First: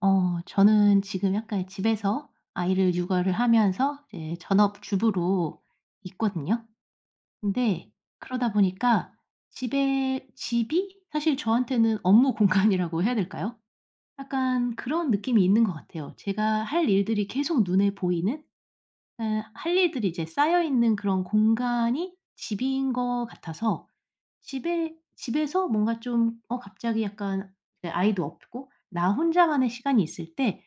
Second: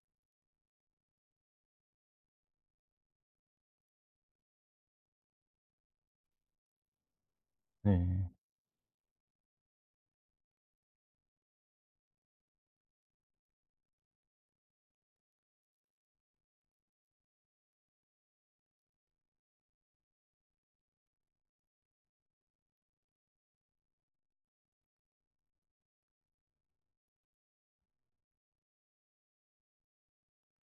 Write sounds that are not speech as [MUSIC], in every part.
어 저는 지금 약간 이 집에서 아이를 육아를 하면서 이제 전업주부로 있거든요. 근데 네. 그러다 보니까 집에 집이 사실 저한테는 업무 공간이라고 해야 될까요? 약간 그런 느낌이 있는 것 같아요. 제가 할 일들이 계속 눈에 보이는? 예 할 일들이 이제 쌓여 있는 그런 공간이 집인 것 같아서 집에 집에서 뭔가 좀 어 갑자기 약간 이제 아이도 없고 나 혼자만의 시간이 있을 때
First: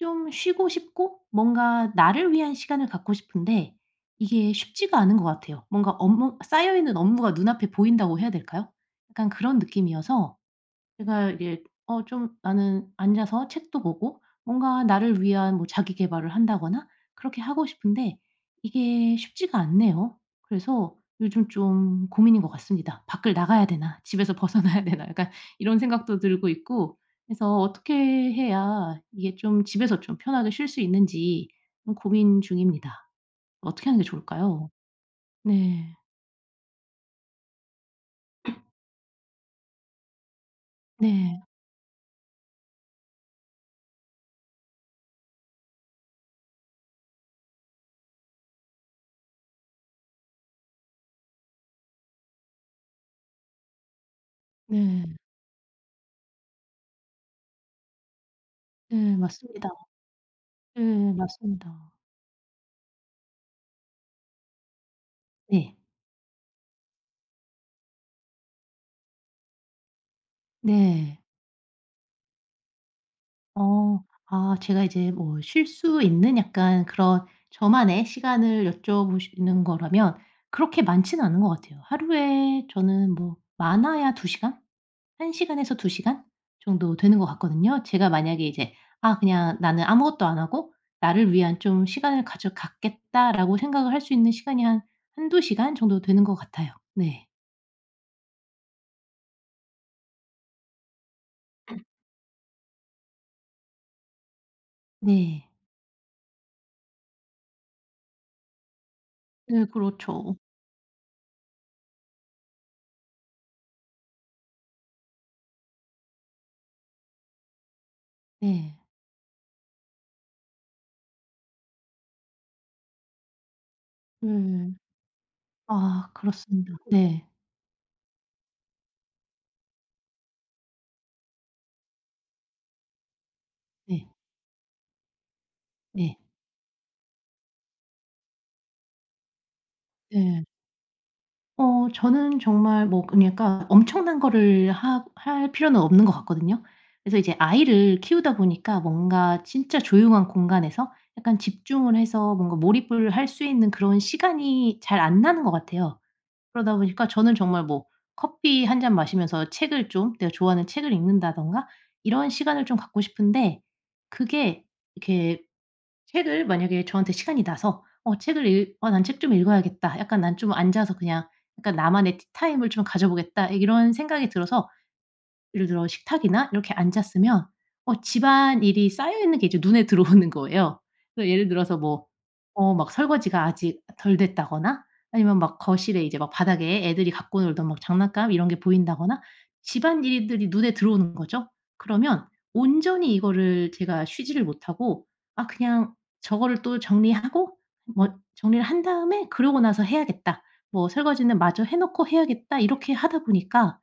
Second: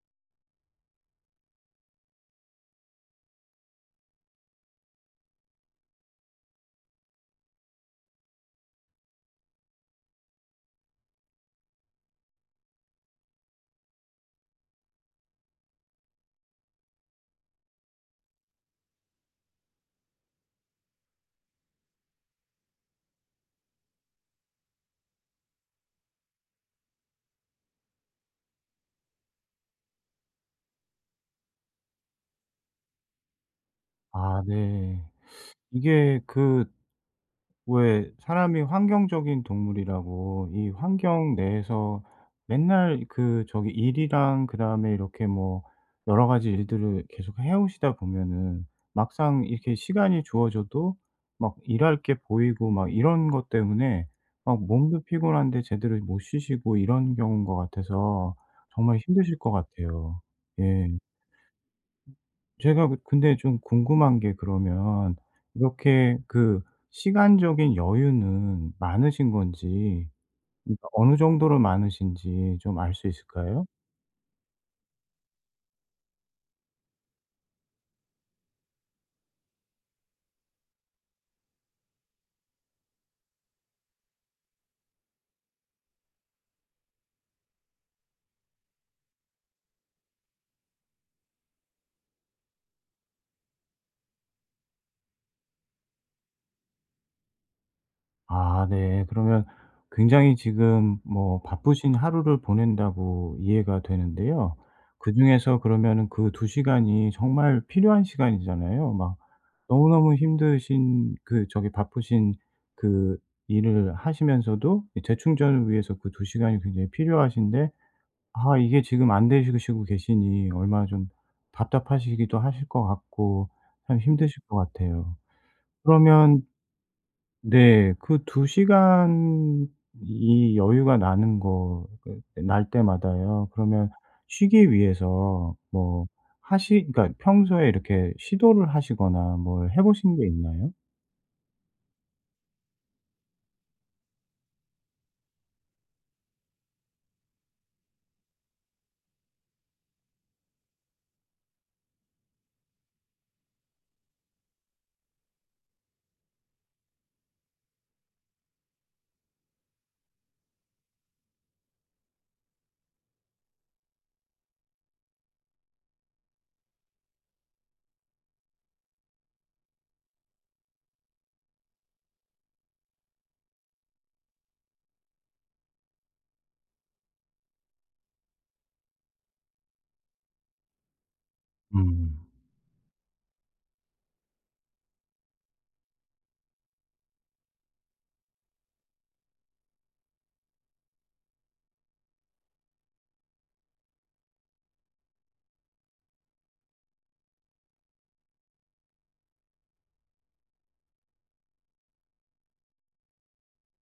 좀 쉬고 싶고 뭔가 나를 위한 시간을 갖고 싶은데 이게 쉽지가 않은 것 같아요. 뭔가 업무 쌓여 있는 업무가 눈 앞에 보인다고 해야 될까요? 약간 그런 느낌이어서. 제가 이게 어 좀 나는 앉아서 책도 보고 뭔가 나를 위한 뭐 자기 계발을 한다거나 그렇게 하고 싶은데 이게 쉽지가 않네요. 그래서 요즘 좀 고민인 것 같습니다. '밖을 나가야 되나? 집에서 벗어나야 되나?' 약간 이런 생각도 들고 있고 그래서 어떻게 해야 이게 좀 집에서 좀 편하게 쉴 수 있는지 좀 고민 중입니다. 어떻게 하는 게 아 좋을까요? 네. 네. 이게 그 왜 사람이 [COUGHS] 환경적인 동물이라고 이 환경 네. 내에서 맨날 그 저기 일이랑 그다음에 이렇게 뭐 여러 가지 일들을 계속 해 오시다 보면은 막상 이렇게 시간이 주어져도 막 일할 게 보이고 막 이런 것 때문에 막 몸도 네. 피곤한데 제대로 못 쉬시고 이런 경우인 것 같아서 정말 네 힘드실 것 맞습니다. 같아요. 예. 예 맞습니다. 제가 근데 좀 궁금한 게 그러면 네. 이렇게 그 시간적인 여유는 많으신 건지 그러니까 어느 네. 정도로 많으신지 좀 알 수 있을까요? 어. 아 제가 이제 뭐 쉴 수 있는 약간 그런 저만의 시간을 여쭤 보시는 거라면 그렇게 많지는 않은 것 같아요. 하루에 저는 뭐 많아야 2 시간? 1 시간에서 2 시간 정도 되는 것 같거든요. 제가 만약에 이제 '아 그냥 나는 아무것도 안 하고 나를 위한 좀 시간을 가져 갖겠다.'라고 생각을 할 수 있는 시간이 한 1-2 시간 정도 되는 것 같아요. 네. 아 네. 그러면 굉장히 지금 뭐 바쁘신 하루를 보낸다고 이해가 되는데요. 네. 그중에서 그러면은 그 2 시간이 정말 필요한 시간이잖아요. 막 네 너무너무 그렇죠. 힘드신 그 저기 바쁘신 그 일을 하시면서도 이 재충전을 위해서 그 2 시간이 굉장히 필요하신데 아 네. 이게 지금 안 되시고 시고 계시니 얼마나 좀 답답하시기도 하실 것 같고 참 힘드실 것 음. 같아요. 아 그러면 그렇습니다. 네. 네. 그 2 시간이 여유가 나는 거 그 그 날 때마다요 그러면 네. 쉬기 위해서 뭐 네. 하시 그러니까 평소에 이렇게 시도를 하시거나 뭘 해 보신 게 네. 있나요? 어. 저는 정말 뭐 그러니까 엄청난 거를 하 할 필요는 없는 것 같거든요. 그래서 이제 아이를 키우다 보니까 뭔가 진짜 조용한 공간에서 약간 집중을 해서 뭔가 몰입을 할 수 있는 그런 시간이 잘 안 나는 것 같아요. 그러다 보니까 저는 정말 뭐 커피 1 잔 마시면서 책을 좀 내가 좋아하는 책을 읽는다든가 이런 시간을 좀 갖고 싶은데 그게 이렇게 책을 만약에 저한테 시간이 나서 어 책을 읽 어 '난 책 좀 읽어야겠다.' 약간 '난 좀 앉아서 그냥 그러니까는 나만의 티타임을 좀 가져보겠다.' 이런 생각이 들어서 예를 들어 식탁이나 이렇게 앉았으면 어 집안일이 쌓여 있는 게 이제 눈에 들어오는 거예요. 그러니까 예를 들어서 뭐 음. 어 막 설거지가 아직 덜 됐다거나 아니면 막 거실에 이제 막 바닥에 애들이 갖고 놀던 막 장난감 이런 게 보인다거나 집안일들이 눈에 들어오는 거죠. 그러면 온전히 이거를 제가 쉬지를 못하고 '아 그냥 저거를 또 정리하고 뭐 정리를 한 다음에 그러고 나서 해야겠다.' 뭐 '설거지는 마저 해 놓고 해야겠다.' 이렇게 하다 보니까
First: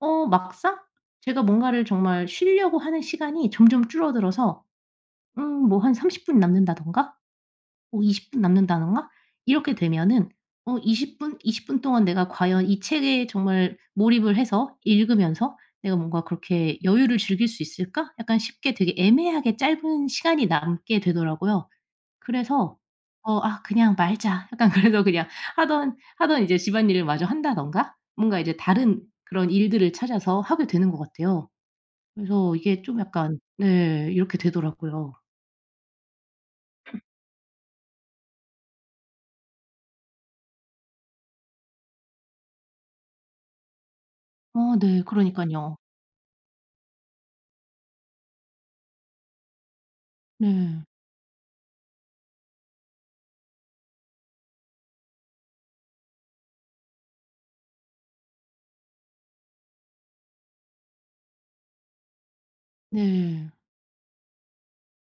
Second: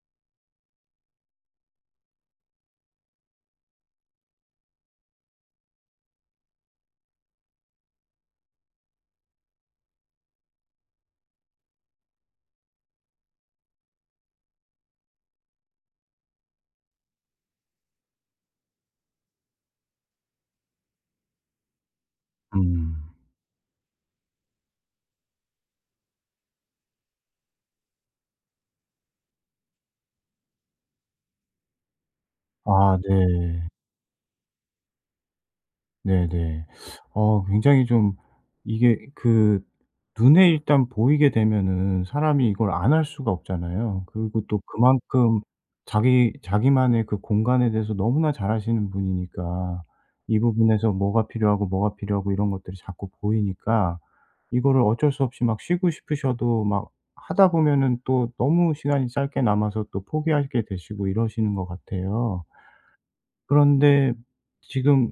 어 막상 제가 뭔가를 정말 쉬려고 하는 시간이 점점 줄어들어서 음 뭐 한 30 분 남는다든가? 어 20 분 남는다든가? 이렇게 되면은 '어 20 분? 20 분 동안 내가 과연 이 책에 정말 몰입을 해서 읽으면서 내가 뭔가 그렇게 여유를 즐길 수 있을까?' 약간 쉽게 되게 애매하게 짧은 시간이 남게 되더라고요. 그래서 음. 어 '아 그냥 말자.' 약간 그래서 그냥 하던 하던 이제 집안일을 마저 한다든가 뭔가 이제 다른 그런 일들을 찾아서 하게 되는 것 같아요. 그래서 이게 아 좀 약간 네. 네. 이렇게 되더라고요. 네네. [SUCKS TEETH] [COUGHS] 어 굉장히 좀 이게 그 눈에 일단 보이게 되면은 사람이 이걸 안 할 수가 없잖아요. 그리고 또 어 네. 그만큼 그러니깐요. 자기 자기만의 그 공간에 대해서 너무나 잘 아시는 분이니까 이 네. 부분에서 뭐가 필요하고, 뭐가 필요하고 이런 것들이 자꾸 보이니까 이거를 어쩔 수 없이 막 쉬고 싶으셔도 막 하다 보면은 또 너무 시간이 짧게 남아서 또 포기하게 되시고 이러시는 것 같아요. 네. 그런데 지금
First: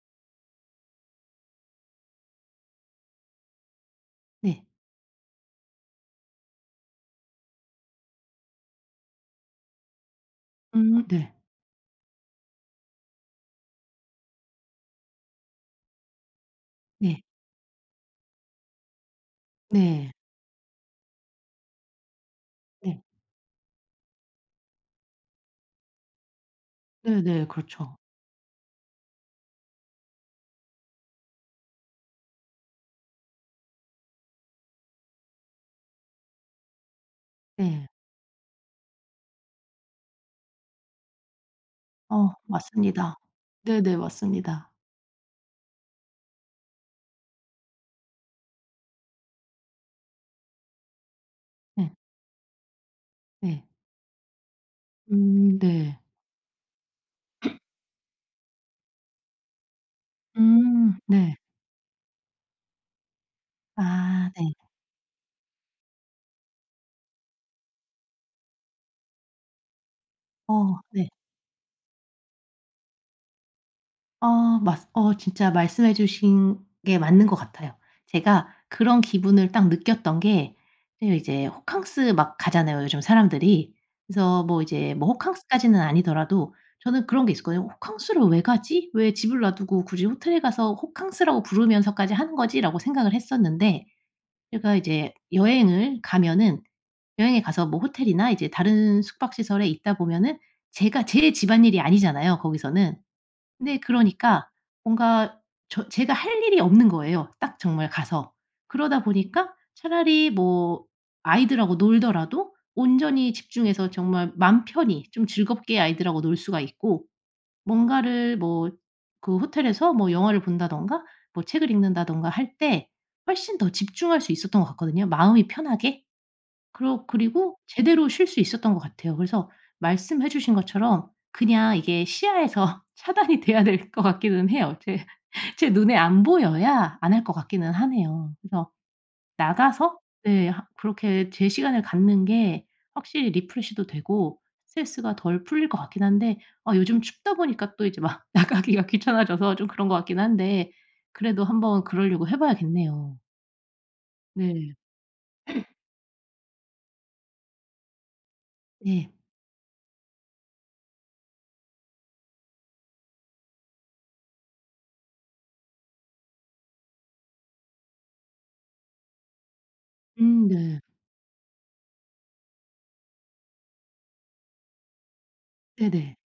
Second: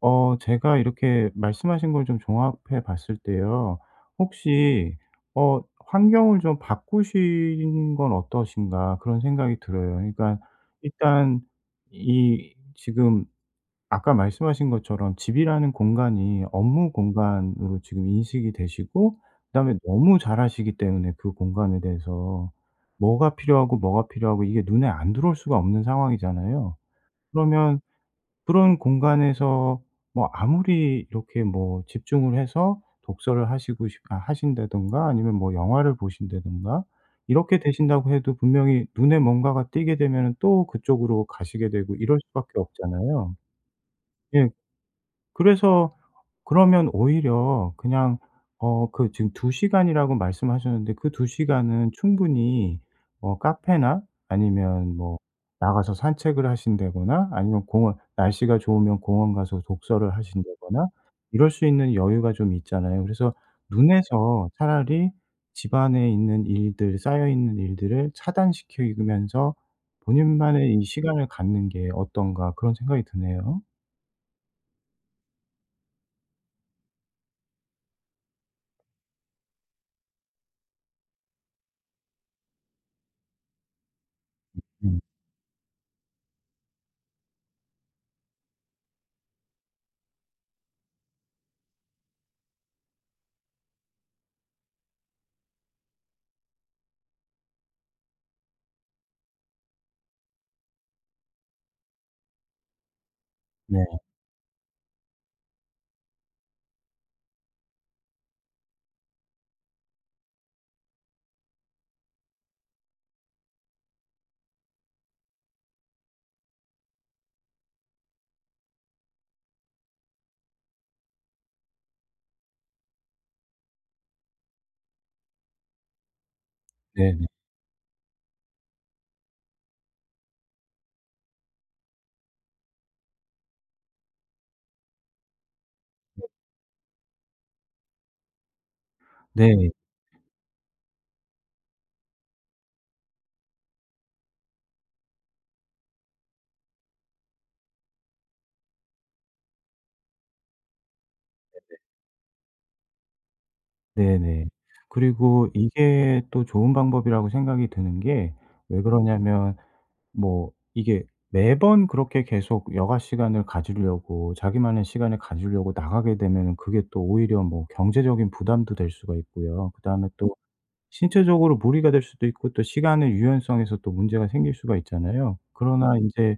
어 제가 이렇게 말씀하신 걸 좀 종합해 봤을 때요 네. 혹시 어 '환경을 좀 바꾸시는 건 어떠신가.' 그런 생각이 들어요. 그러니까 음 네. 일단 이 지금 아까 말씀하신 것처럼 집이라는 공간이 업무 네. 공간으로 지금 인식이 되시고 그다음에 네. 너무 잘 아시기 때문에 그 공간에 대해서 네. 뭐가 필요하고, 뭐가 필요하고 이게 눈에 안 들어올 수가 없는 상황이잖아요. 네네. 그러면 그렇죠. 그런 공간에서 뭐 아무리 이렇게 뭐 집중을 해서 독서를 하시고 싶 아 하신다든가 아니면 뭐 영화를 보신다든가 이렇게 네. 되신다고 해도 분명히 눈에 뭔가가 띄게 되면은 또 그쪽으로 가시게 되고 이럴 어. 수밖에 맞습니다. 없잖아요. 네네 예. 맞습니다. 그래서 그러면 오히려 그냥 어 그 지금 2 시간이라고 말씀하셨는데 그 2 시간은 네. 충분히 어 네. 카페나 아니면 뭐 음. 나가서 네. 산책을 하신다거나 아니면 공원 날씨가 좋으면 공원 가서 독서를 하신다거나 음. 네. 이럴 수 있는 여유가 좀 있잖아요. 그래서 아. '눈에서 네. 차라리 집안에 있는 일들 쌓여 있는 일들을 차단시키면서 본인만의 어. 이 네. 시간을 갖는 게 어떤가.' 그런 생각이 드네요. 어 맞습 어 진짜 말씀해 주신 게 맞는 것 같아요. 제가 그런 기분을 딱 느꼈던 게 제 이제 호캉스 막 가잖아요 요즘 사람들이. 그래서 뭐 이제 [UNINTELLIGIBLE] 뭐 호캉스까지는 아니더라도 저는 그런 게 있었거든요. '호캉스를 왜 가지? 왜 집을 놔두고 굳이 호텔에 가서 호캉스라고 부르면서까지 하는 거지?'라고 생각을 했었는데 제가 이제 여행을 가면은 여행에 가서 뭐 호텔이나 이제 다른 숙박 시설에 있다 보면은 제가 제 집안일이 아니잖아요 거기서는. 근데 네. 그러니까 뭔가 저 제가 할 일이 없는 거예요 딱 정말 가서. 그러다 보니까 차라리 뭐 아이들하고 놀더라도 온전히 집중해서 정말 맘 편히 좀 즐겁게 아이들하고 놀 수가 있고 뭔가를 뭐 그 호텔에서 뭐 영화를 본다든가 뭐 책을 읽는다든가 할 때 훨씬 더 집중할 수 있었던 것 같거든요 마음이 편하게. 그러 네네. 그리고 제대로 쉴 수 있었던 것 같아요. 그래서 말씀해 주신 것처럼 그냥 이게 시야에서 차단이 돼야 될 것 같기는 해요. 제 제 눈에 안 네. 보여야 안 할 것 같기는 하네요. 그래서 네. 나가서 네 하 그렇게 제 시간을 갖는 게 확실히 리프레시도 되고 스트레스가 덜 풀릴 것 같긴 한데 아 요즘 춥다 보니까 또 이제 막 나가기가 귀찮아져서 좀 그런 것 같긴 한데 그래도 네네. 한번 그러려고 해 봐야겠네요. 네네. 네. 그리고 [COUGHS] 이게 또 좋은 방법이라고 생각이 드는 게 왜 네. 그러냐면 뭐 이게 매번 그렇게 계속 여가 시간을 가지려고, 자기만의 시간을 가지려고 나가게 되면은 그게 또 오히려 뭐 경제적인 부담도 될 수가 있고요. 그다음에 또 음. 네. 신체적으로 무리가 될 수도 있고 또 시간의 유연성에서 또 문제가 생길 수가 있잖아요. 그러나 네네. 인제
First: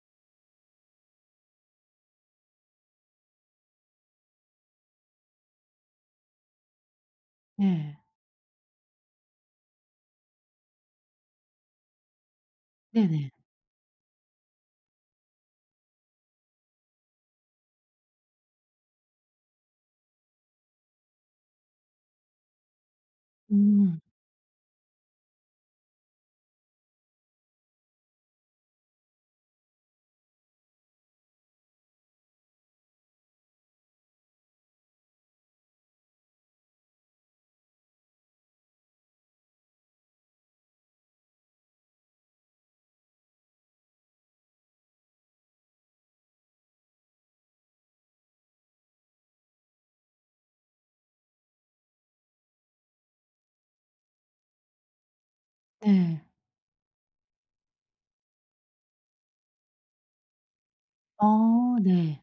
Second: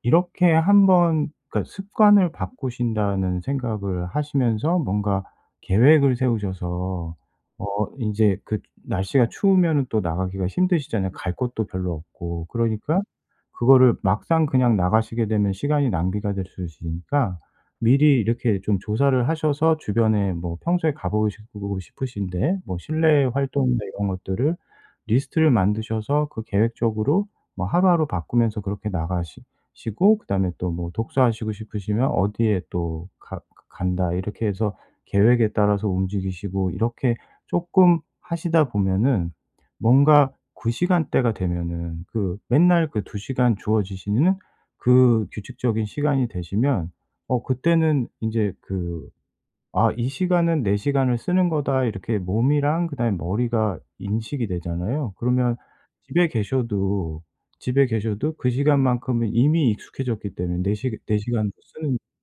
이렇게 한번 그러니까 습관을 바꾸신다는 생각을 하시면서 뭔가 계획을 세우셔서 어 네. 인제 그 날씨가 추우면은 또 나가기가 힘드시잖아요, 갈 곳도 별로 없고. 그러니까 네네. 그거를 막상 그냥 나가시게 되면 시간이 낭비가 될 수 있으니까 미리 이렇게 좀 조사를 하셔서 주변에 뭐 평소에 가 보고 시고 싶으신 데, 뭐 실내 활동이나 음. 이런 것들을 리스트를 만드셔서 그 계획적으로 뭐 하루하루 바꾸면서 그렇게 나가시 시고 그다음에 또 뭐 독서하시고 싶으시면 어디에 또 가 그 간다 이렇게 해서 계획에 따라서 움직이시고 이렇게 쪼끔 하시다 보면은 뭔가 그 시간대가 되면은, 그 맨날 그 2 시간 주어지시는 그 규칙적인 시간이 되시면 어 그때는 인제 그 아 "이 시간은 내 시간을 쓰는 거다." 이렇게 몸이랑 그다음에 머리가 인식이 되잖아요. 그러면 네. 집에 계셔도, 집에 계셔도 그 시간만큼은 이미 익숙해졌기 때문에 내 시 내 시간으로 아 쓰는 네.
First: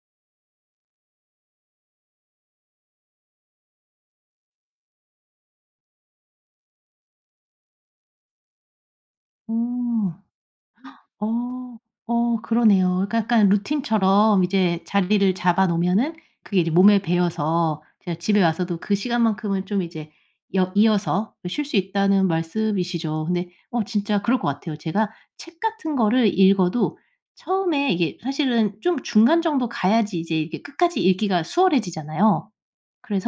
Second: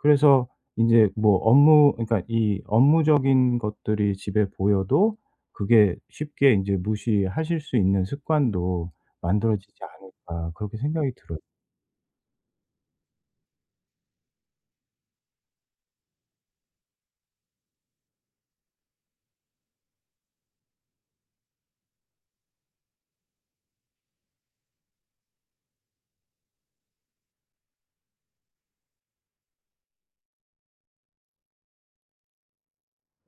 그래서 인제 뭐 업무 그러니까 이 업무적인 것들이 집에 보여도 그게 쉽게 인제 '무시하실 수 있는 습관도 만들어지지 아. 않을까?' 그렇게 생각이 [GASPS] 들어요. 어. 어 그러네요. 그러니까 약간 루틴처럼 이제 자리를 잡아 놓으면은 그게 이제 몸에 배어서 제가 집에 와서도 그 시간만큼은 좀 이제 여 이어서 쉴 수 있다는 말씀이시죠. 근데 어 진짜 그럴 것 같아요. 제가 책 같은 거를 읽어도 처음에 이게 사실은 좀 중간 정도 가야지 이제 이게 끝까지 읽기가 수월해지잖아요.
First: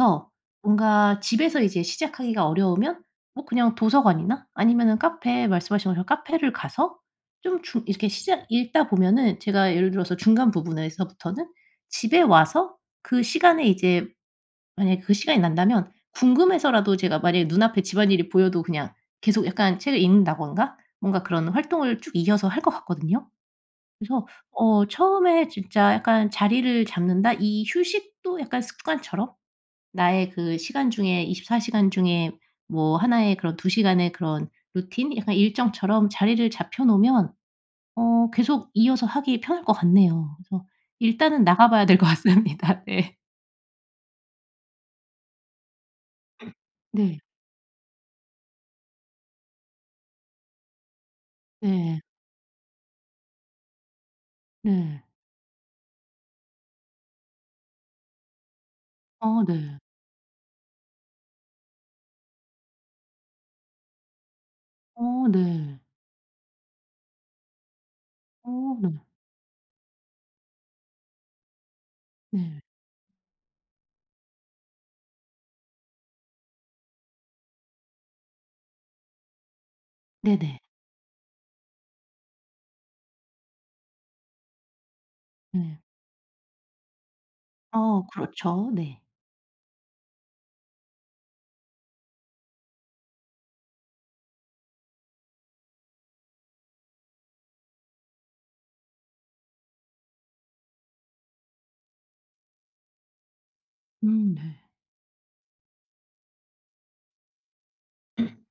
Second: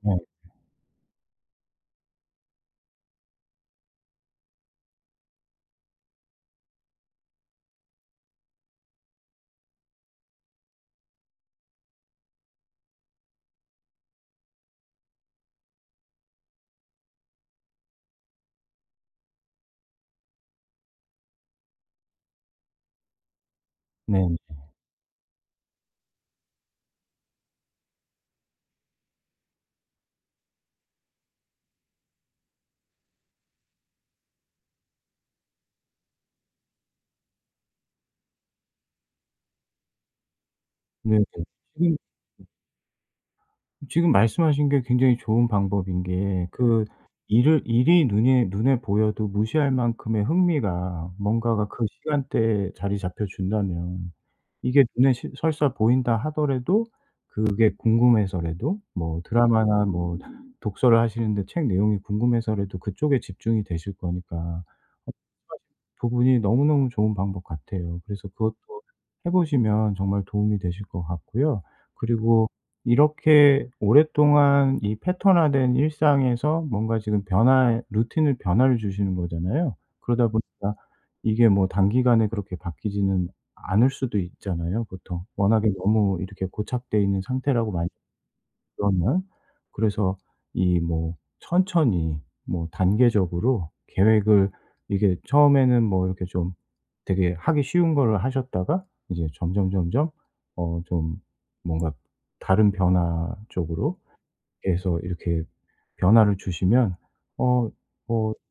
네. 뭔가 집에서 이제 시작하기가 어려우면 뭐 그냥 도서관이나 아니면은 카페, 말씀하신 것처럼 카페를 가서 좀 중 이렇게 시작 읽다 보면은 제가 예를 들어서 중간 부분에서부터는 집에 와서 그 시간에 이제 만약에 그 시간이 난다면 궁금해서라도 제가 만약에 눈 앞에 집안일이 보여도 그냥 계속 약간 책을 읽는다든가 뭔가 그런 활동을 쭉 이어서 할 것 같거든요. 그래서 네네. 어 처음에 진짜 약간 자리를 잡는다, 이 휴식도 약간 습관처럼. 나의 그 시간 중에 24 시간 중에 뭐 1 의 그런 2 시간의 그런 루틴, 약간 일정처럼 자리를 잡혀 놓으면 어 계속 이어서 하기 편할 것 같네요. 그래서 네네. 일단은 나가 봐야 지금 될 것 같습니다. 네. 지금 말씀하신 게 굉장히 좋은 방법인 게 [COUGHS] 그 네. 일을 일이 눈에 눈에 보여도 무시할 만큼의 흥미가 뭔가가 그 네. 시간대에 자리 잡혀 준다면 이게 네. 눈에 시 설사 보인다 하더라도 그게 궁금해서라도 뭐 아 네. 드라마나 뭐 독서를 하시는데 책 내용이 궁금해서라도 그쪽에 집중이 되실 거니까 말씀하신 어 네. 부분이 너무너무 좋은 방법 같아요. 그래서 그것도 어 네. 해 보시면 정말 도움이 되실 것 같고요. 그리고 네. 이렇게 오랫동안 이 패턴화된 일상에서 뭔가 지금 변화의 루틴을 변화를 주시는 거잖아요. 그러다 네네. 보니까 이게 뭐 단기간에 그렇게 바뀌지는 않을 수도 있잖아요, 보통. 워낙에 네. 너무 이렇게 고착되어 있는 상태라고 많이 어 그렇죠. 네. 그러면. 그래서 이 뭐 천천히 뭐 단계적으로 계획을 이게 처음에는 뭐 이렇게 좀 되게 하기 쉬운 거를 하셨다가 이제 점점 점점 어 좀 뭔가 다른 변화 쪽으로 음 네. 이렇게 해서 이렇게 변화를 주시면 어 어 [COUGHS]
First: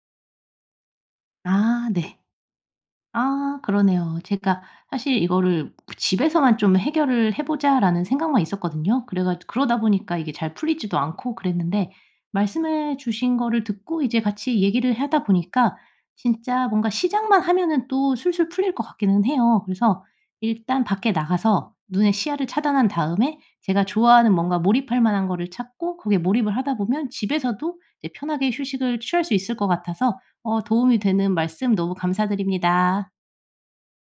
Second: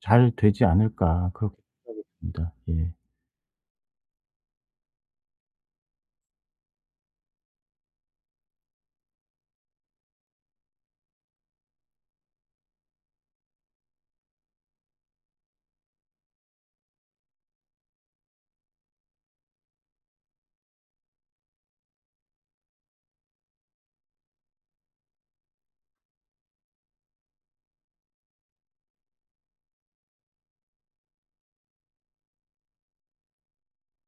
'잘 되지 않을까?' 그렇게 아 생각이 네. 듭니다. 예. 아 그러네요. 제가 사실 이거를 그 '집에서만 좀 해결을 해 보자.'라는 생각만 있었거든요. 그래가 그러다 보니까 이게 잘 풀리지도 않고 그랬는데 말씀해 주신 거를 듣고 이제 같이 얘기를 하다 보니까 진짜 뭔가 시작만 하면은 또 술술 풀릴 것 같기는 해요. 그래서 일단 밖에 나가서 눈에 시야를 차단한 다음에 제가 좋아하는 뭔가 몰입할 만한 거를 찾고 거기에 몰입을 하다 보면 집에서도 이제 편하게 휴식을 취할 수 있을 것 같아서 어 도움이 되는 말씀 너무 감사드립니다.